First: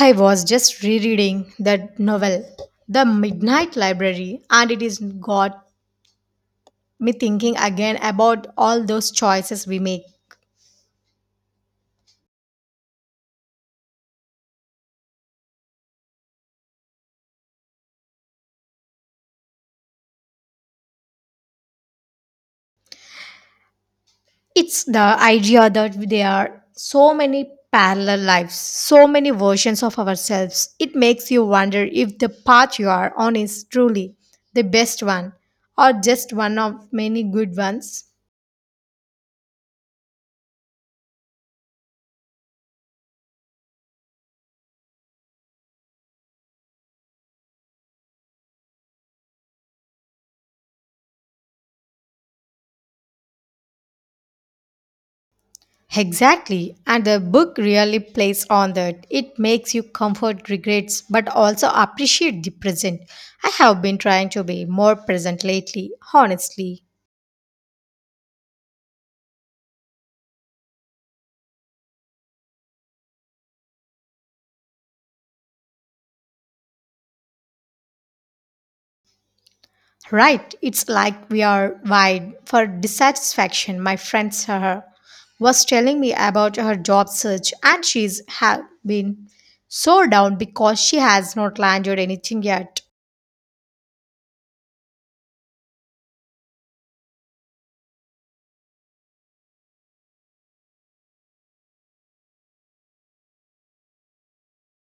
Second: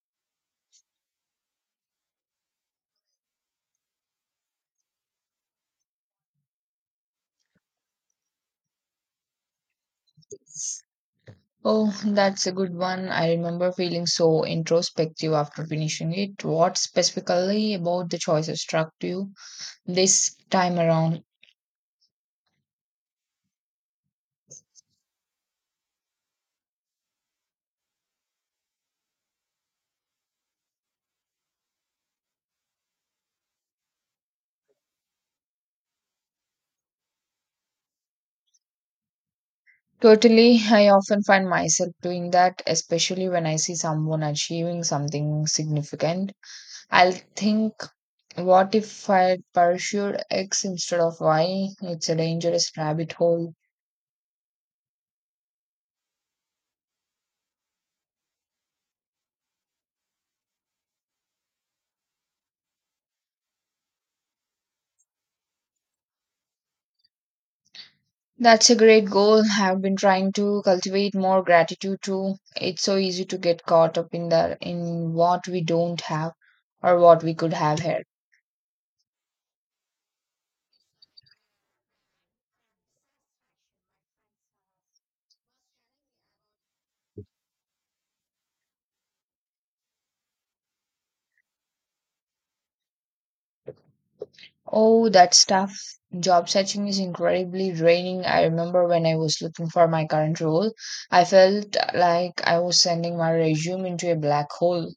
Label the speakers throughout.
Speaker 1: I was just rereading that novel, The Midnight Library, and it has got me thinking again about all those choices we make.
Speaker 2: Oh, that's a good one. I remember feeling so introspective after finishing it. What specifically about the choices struck you this time around?
Speaker 1: It's the idea that there are so many parallel lives, so many versions of ourselves. It makes you wonder if the path you are on is truly the best one or just one of many good ones.
Speaker 2: Totally, I often find myself doing that, especially when I see someone achieving something significant. I'll think, what if I pursued X instead of Y? It's a dangerous rabbit hole.
Speaker 1: Exactly, and the book really plays on that. It makes you comfort regrets but also appreciate the present. I have been trying to be more present lately, honestly.
Speaker 2: That's a great goal. I've been trying to cultivate more gratitude too. It's so easy to get caught up in what we don't have or what we could have here.
Speaker 1: Right, it's like we are wide for dissatisfaction. My friend Sarah was telling me about her job search, and she's have been so down because she has not landed anything yet.
Speaker 2: Oh, that stuff. Job searching is incredibly draining. I remember when I was looking for my current role, I felt like I was sending my resume into a black hole.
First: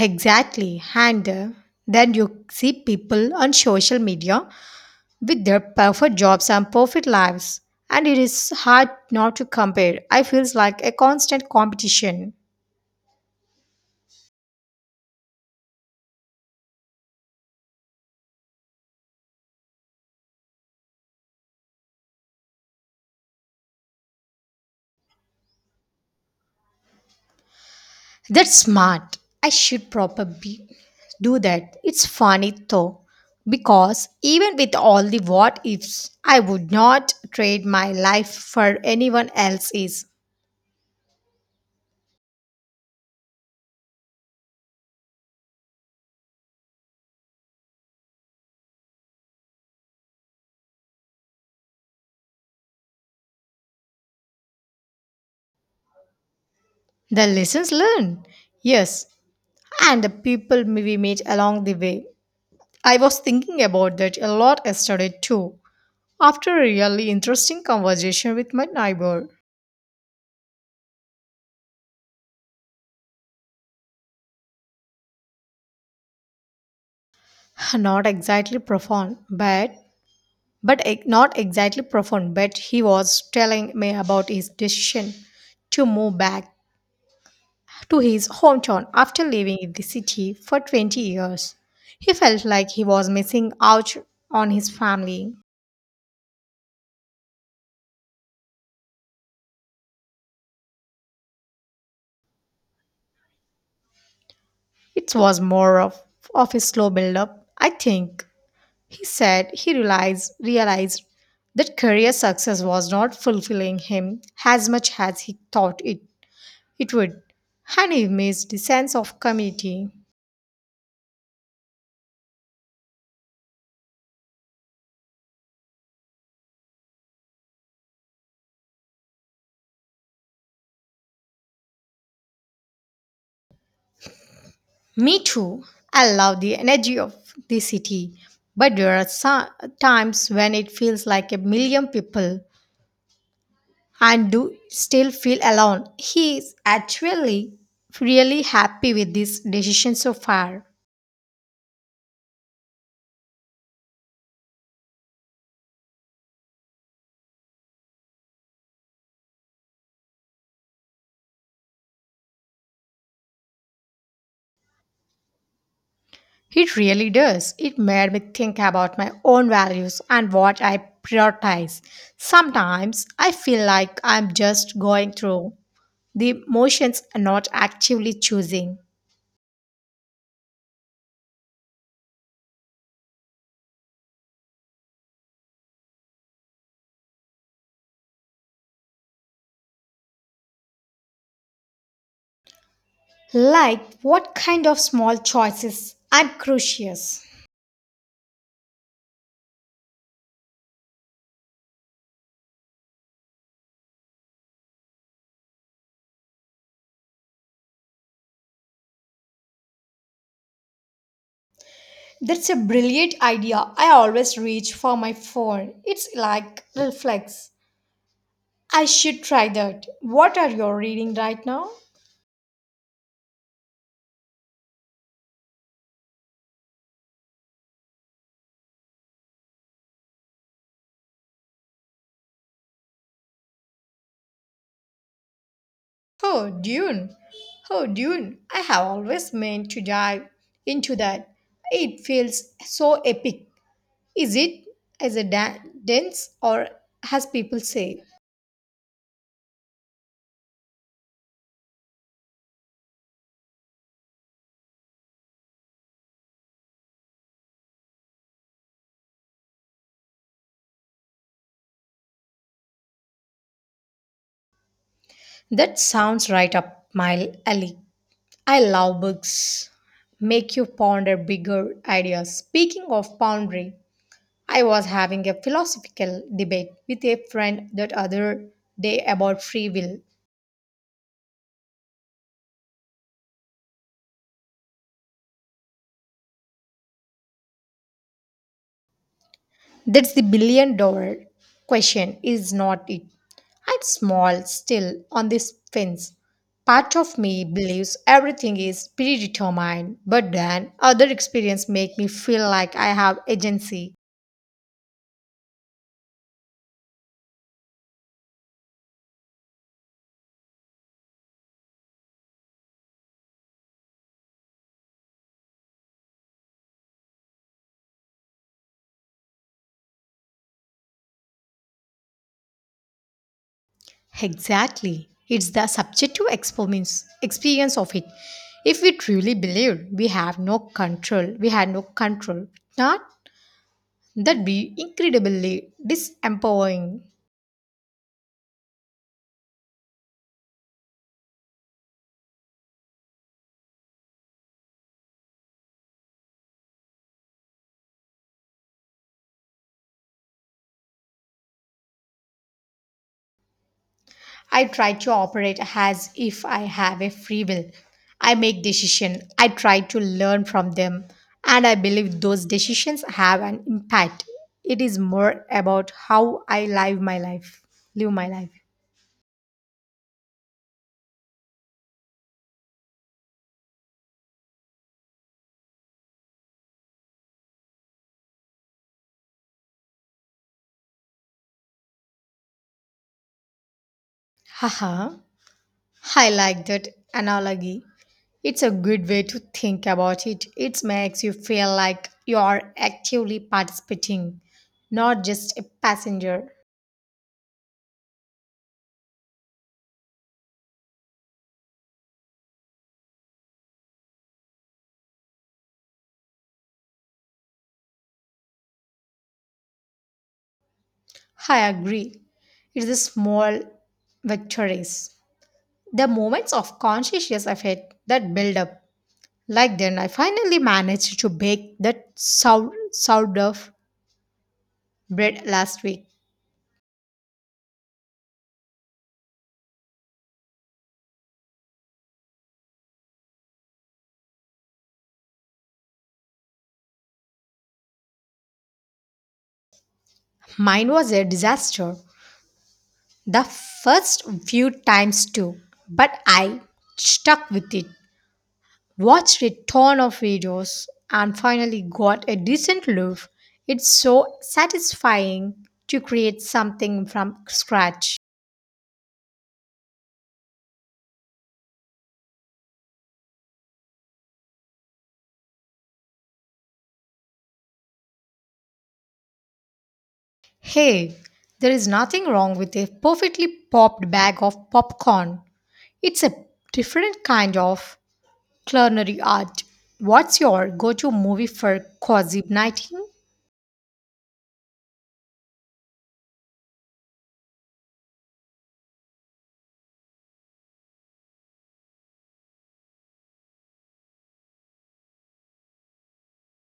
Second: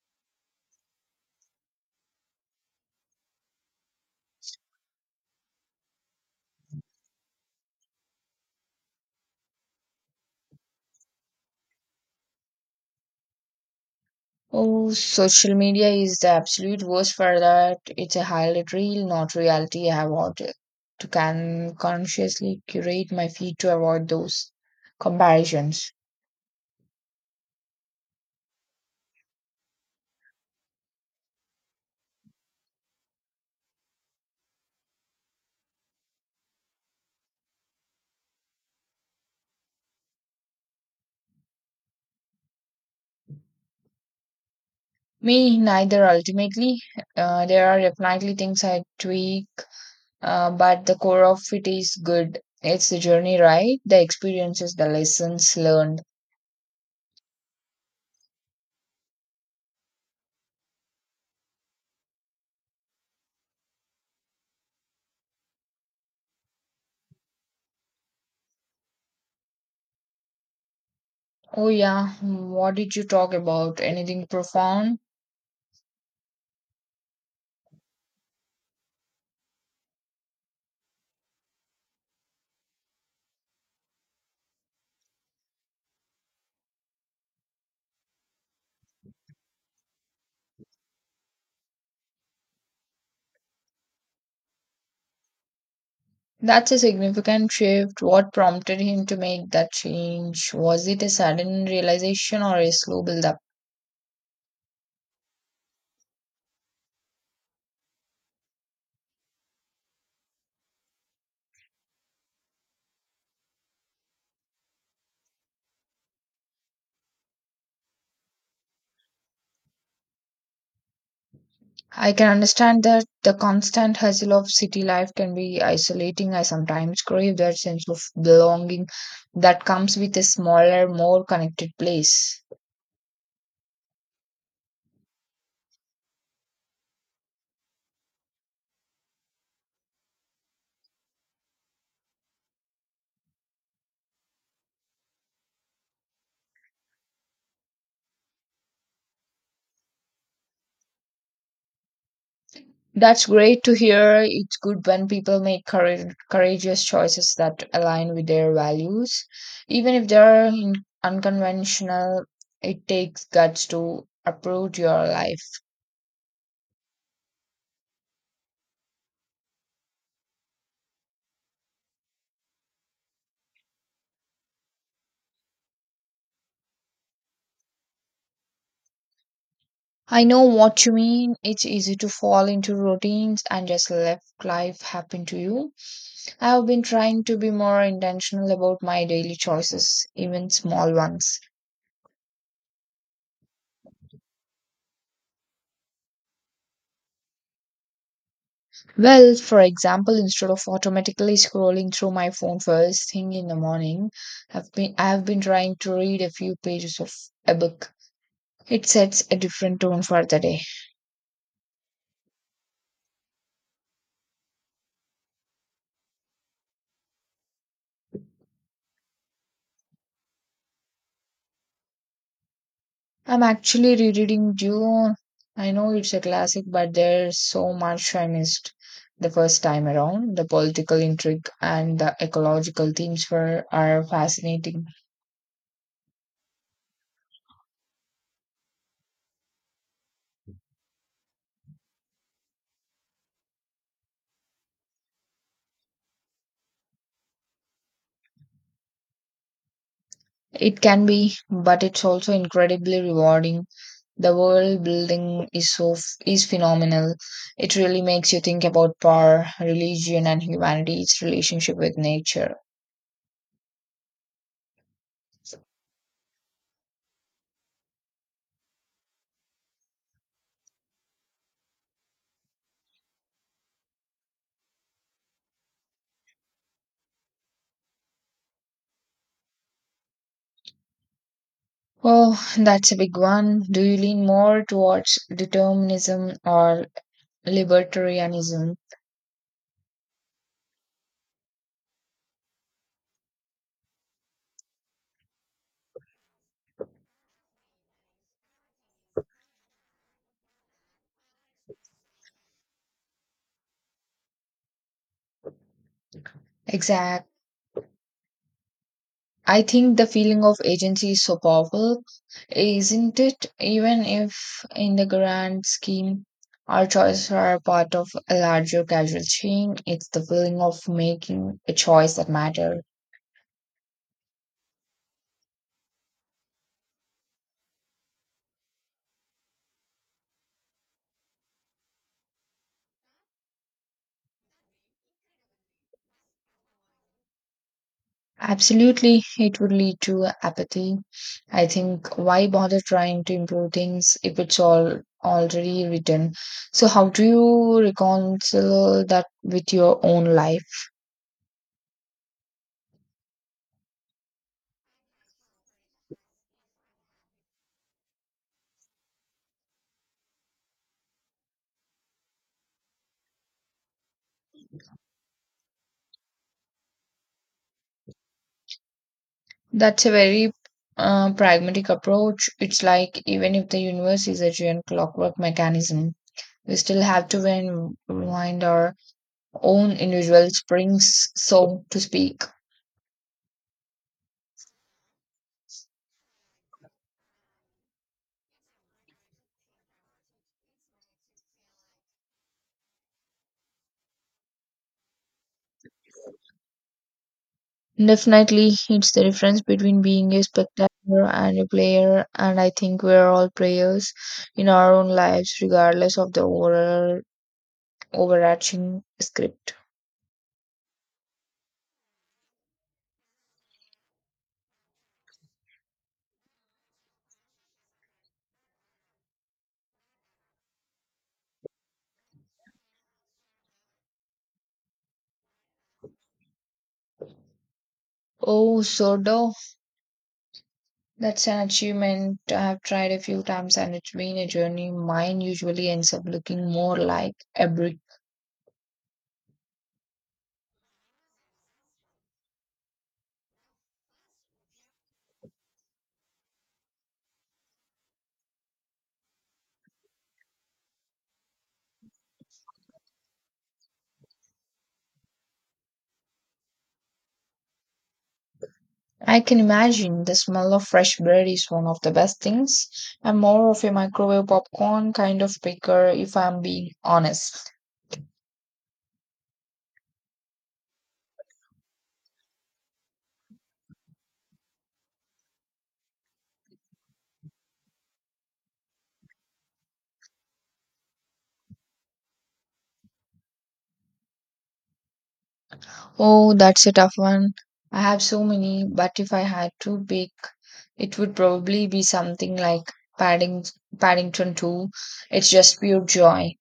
Speaker 1: Exactly. And then you see people on social media with their perfect jobs and perfect lives and it is hard not to compare I feels like a constant competition.
Speaker 2: Oh, social media is the absolute worst for that. It's a highlight reel, not reality. I have to can consciously curate my feed to avoid those comparisons.
Speaker 1: That's smart. I should probably do that. It's funny though, because even with all the what ifs, I would not trade my life for anyone else's.
Speaker 2: Me, neither ultimately. There are definitely things I tweak, but the core of it is good. It's the journey, right? The experiences, the lessons learned.
Speaker 1: The lessons learned, yes, and the people we meet along the way. I was thinking about that a lot yesterday too, after a really interesting conversation with my neighbor.
Speaker 2: Oh, yeah. What did you talk about? Anything profound?
Speaker 1: Not exactly profound, but not exactly profound, but he was telling me about his decision to move back to his hometown after living in the city for 20 years. He felt like he was missing out on his family.
Speaker 2: That's a significant shift. What prompted him to make that change? Was it a sudden realization or a slow build up?
Speaker 1: It was more of a slow build up, I think. He said he realized that career success was not fulfilling him as much as he thought it would, and he missed the sense of community.
Speaker 2: I can understand that the constant hustle of city life can be isolating. I sometimes crave that sense of belonging that comes with a smaller, more connected place.
Speaker 1: Me too. I love the energy of the city, but there are some times when it feels like a million people and do still feel alone. He is actually really happy with this decision so far.
Speaker 2: That's great to hear. It's good when people make courageous choices that align with their values. Even if they're unconventional, it takes guts to uproot your life.
Speaker 1: It really does. It made me think about my own values and what I prioritize. Sometimes I feel like I'm just going through the motions and not actively choosing.
Speaker 2: I know what you mean. It's easy to fall into routines and just let life happen to you. I have been trying to be more intentional about my daily choices, even small ones.
Speaker 1: Like what kind of small choices, I'm curious.
Speaker 2: Well, for example, instead of automatically scrolling through my phone first thing in the morning, I have been trying to read a few pages of a book. It sets a different tone for the day.
Speaker 1: That's a brilliant idea. I always reach for my phone. It's like reflex. I should try that. What are you reading right now?
Speaker 2: I'm actually rereading Dune. I know it's a classic, but there's so much I missed the first time around. The political intrigue and the ecological themes were are fascinating.
Speaker 1: Oh, Dune. Oh, Dune. I have always meant to dive into that. It feels so epic. Is it as a da- dense or as people say?
Speaker 2: It can be, but it's also incredibly rewarding. The world building is is phenomenal. It really makes you think about power, religion, and humanity's relationship with nature.
Speaker 1: That sounds right up my alley. I love books. Make you ponder bigger ideas. Speaking of pondering, I was having a philosophical debate with a friend that other day about free will.
Speaker 2: Oh, that's a big one. Do you lean more towards determinism or libertarianism?
Speaker 1: That's the billion dollar question, is not it? I'm small, still on this fence. Part of me believes everything is predetermined, but then other experiences make me feel like I have agency.
Speaker 2: Exact. I think the feeling of agency is so powerful, isn't it? Even if, in the grand scheme, our choices are part of a larger causal chain, it's the feeling of making a choice that matters.
Speaker 1: Exactly. It's the subjective experience of it. If we truly believed we have no control, we had no control. Not that be incredibly disempowering.
Speaker 2: Absolutely, it would lead to apathy. I think why bother trying to improve things if it's all already written? So, how do you reconcile that with your own life?
Speaker 1: I try to operate as if I have a free will. I make decisions, I try to learn from them, and I believe those decisions have an impact. It is more about how I live my life. Live my life.
Speaker 2: That's a very pragmatic approach. It's like even if the universe is a giant clockwork mechanism, we still have to wind our own individual springs, so to speak.
Speaker 1: Haha. I like that analogy. It's a good way to think about it. It makes you feel like you are actively participating, not just a passenger.
Speaker 2: Definitely, it's the difference between being a spectator and a player, and I think we're all players in our own lives, regardless of the overall overarching script.
Speaker 1: I agree. It's a small victories. The moments of conscious effort that build up, like then I finally managed to bake that sourdough bread last week.
Speaker 2: Oh, Sodo, that's an achievement. I have tried a few times, and it's been a journey. Mine usually ends up looking more like a brick.
Speaker 1: Mine was a disaster the first few times too, but I stuck with it, watched a ton of videos, and finally got a decent loaf. It's so satisfying to create something from scratch.
Speaker 2: I can imagine the smell of fresh bread is one of the best things. I'm more of a microwave popcorn kind of baker, if I'm being honest.
Speaker 1: Hey, there is nothing wrong with a perfectly popped bag of popcorn. It's a different kind of culinary art. What's your go to movie for cozy nighting?
Speaker 2: Oh, that's a tough one. I have so many, but if I had to pick, it would probably be something like Padding Paddington 2. It's just pure joy.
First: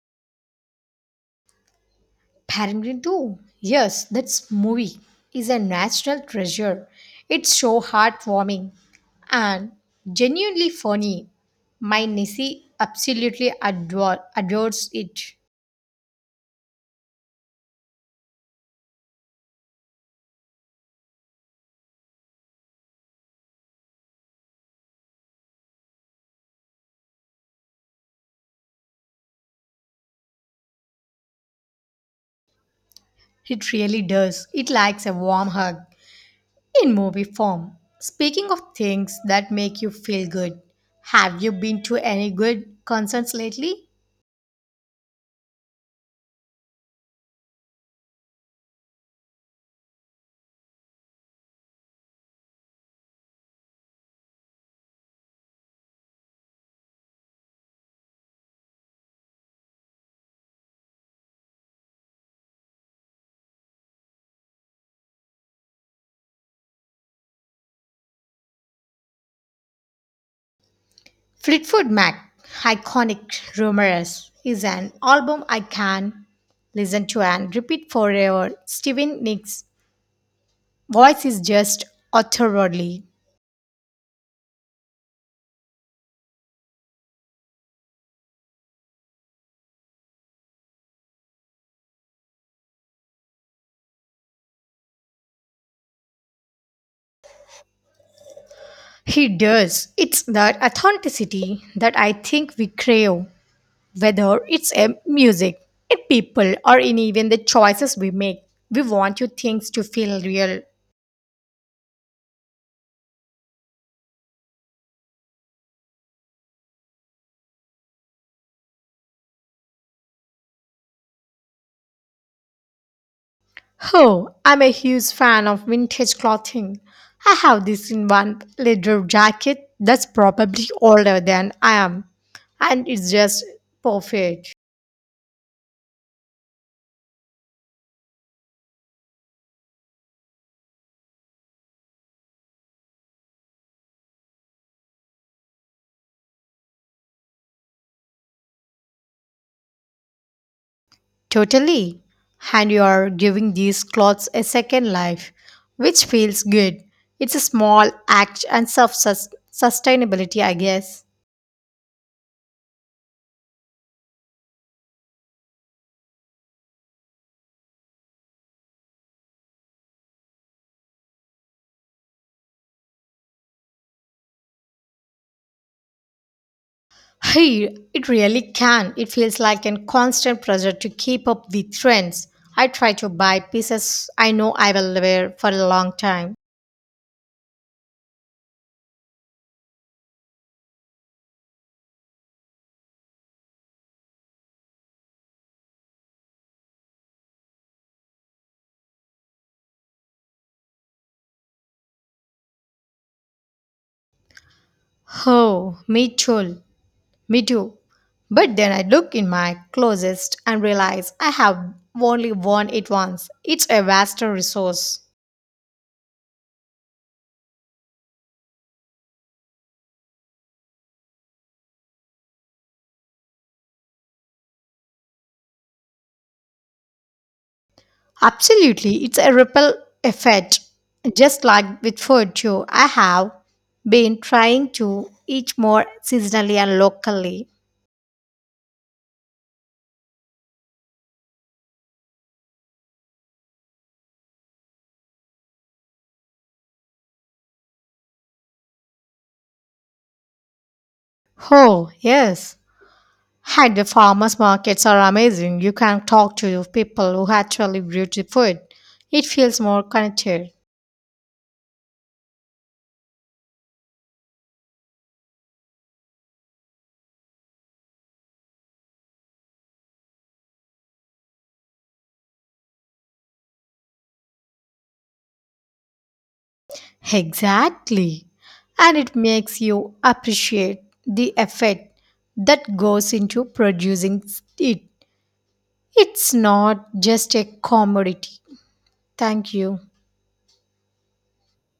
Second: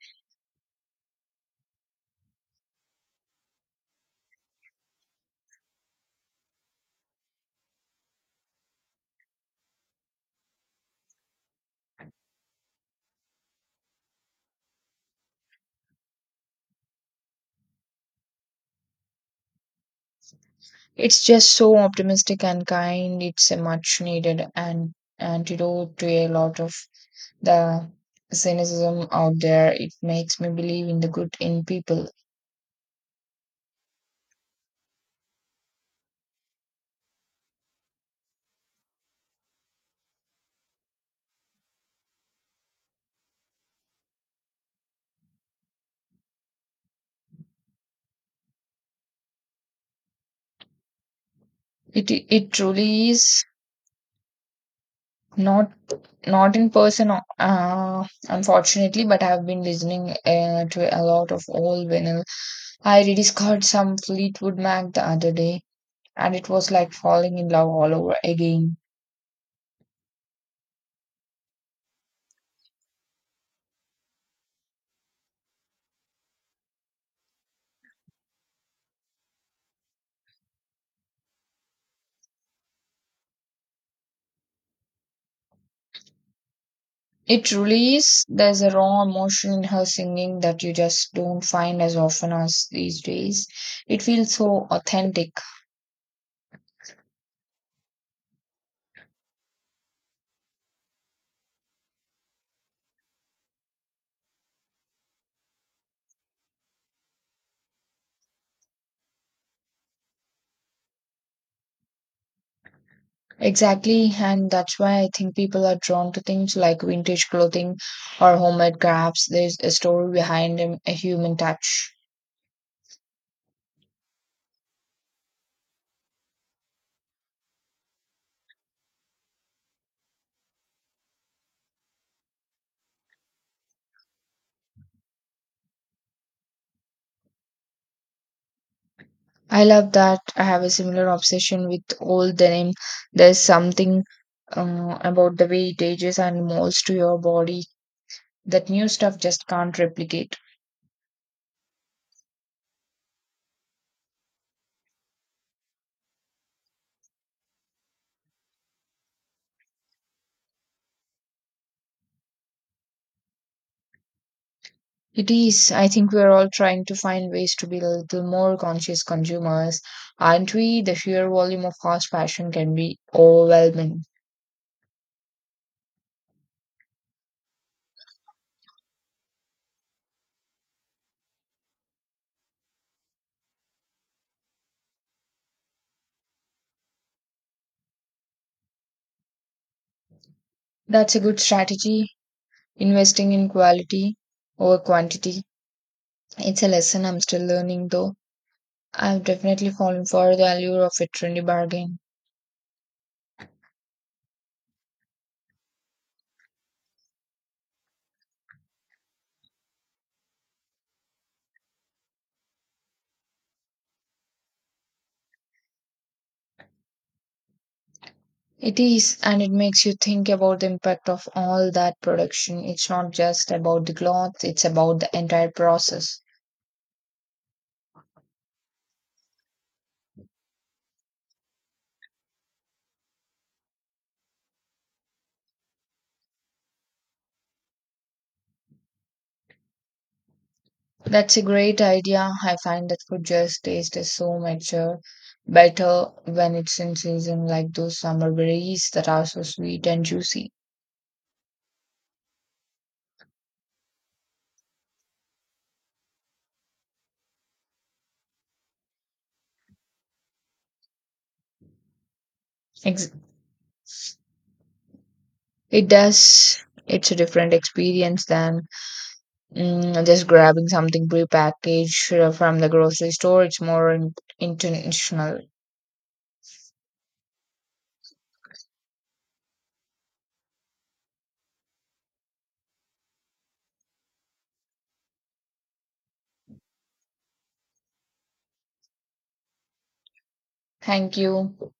Speaker 1: Paddington 2. Yes, that movie is a national treasure. It's so heartwarming and genuinely funny. My Nessie absolutely adores it.
Speaker 2: It's just so optimistic and kind. It's a much needed an antidote to a lot of the cynicism out there. It makes me believe in the good in people.
Speaker 1: It really does. It likes a warm hug in movie form. Speaking of things that make you feel good, have you been to any good concerts lately?
Speaker 2: It truly is not not in person, unfortunately, but I've been listening to a lot of old vinyl. I rediscovered some Fleetwood Mac the other day, and it was like falling in love all over again.
Speaker 1: Fleetwood Mac, iconic rumors, is an album I can listen to and repeat forever. Steven Nick's voice is just utterly.
Speaker 2: It truly is. There's a raw emotion in her singing that you just don't find as often as these days. It feels so authentic.
Speaker 1: He does. It's that authenticity that I think we crave, whether it's in music, in people, or in even the choices we make. We want you things to feel real.
Speaker 2: Exactly, and that's why I think people are drawn to things like vintage clothing or homemade crafts. There's a story behind them, a human touch.
Speaker 1: Oh, I'm a huge fan of vintage clothing. I have this in one leather jacket that's probably older than I am, and it's just perfect.
Speaker 2: I love that. I have a similar obsession with old denim. There's something about the way it ages and molds to your body that new stuff just can't replicate.
Speaker 1: Totally. And you are giving these clothes a second life, which feels good. It's a small act and self sustainability, I guess.
Speaker 2: It is. I think we're all trying to find ways to be a little more conscious consumers, aren't we? The sheer volume of fast fashion can be overwhelming.
Speaker 1: Hey, it really can. It feels like a constant pressure to keep up the trends. I try to buy pieces I know I will wear for a long time.
Speaker 2: That's a good strategy. Investing in quality over quantity. It's a lesson I'm still learning, though. I've definitely fallen for the allure of a trendy bargain.
Speaker 1: Oh, me too. Me too. But then I look in my closet and realize I have only worn it once. It's a vast resource.
Speaker 2: It is, and it makes you think about the impact of all that production. It's not just about the cloth, it's about the entire process.
Speaker 1: Absolutely, it's a ripple effect. Just like with food too, I have been trying to eat more seasonally and locally.
Speaker 2: That's a great idea. I find that food just tastes so much better when it's in season, like those summer berries that are so sweet and juicy.
Speaker 1: Oh, yes. Had the farmers markets are amazing. You can talk to people who actually grew the food. It feels more connected.
Speaker 2: Ex- It does. It's a different experience than just grabbing something prepackaged from the grocery store. It's more intentional.
Speaker 1: Exactly. And it makes you appreciate the effort that goes into producing it. It's not just a commodity. Thank you.
Speaker 2: Thank you.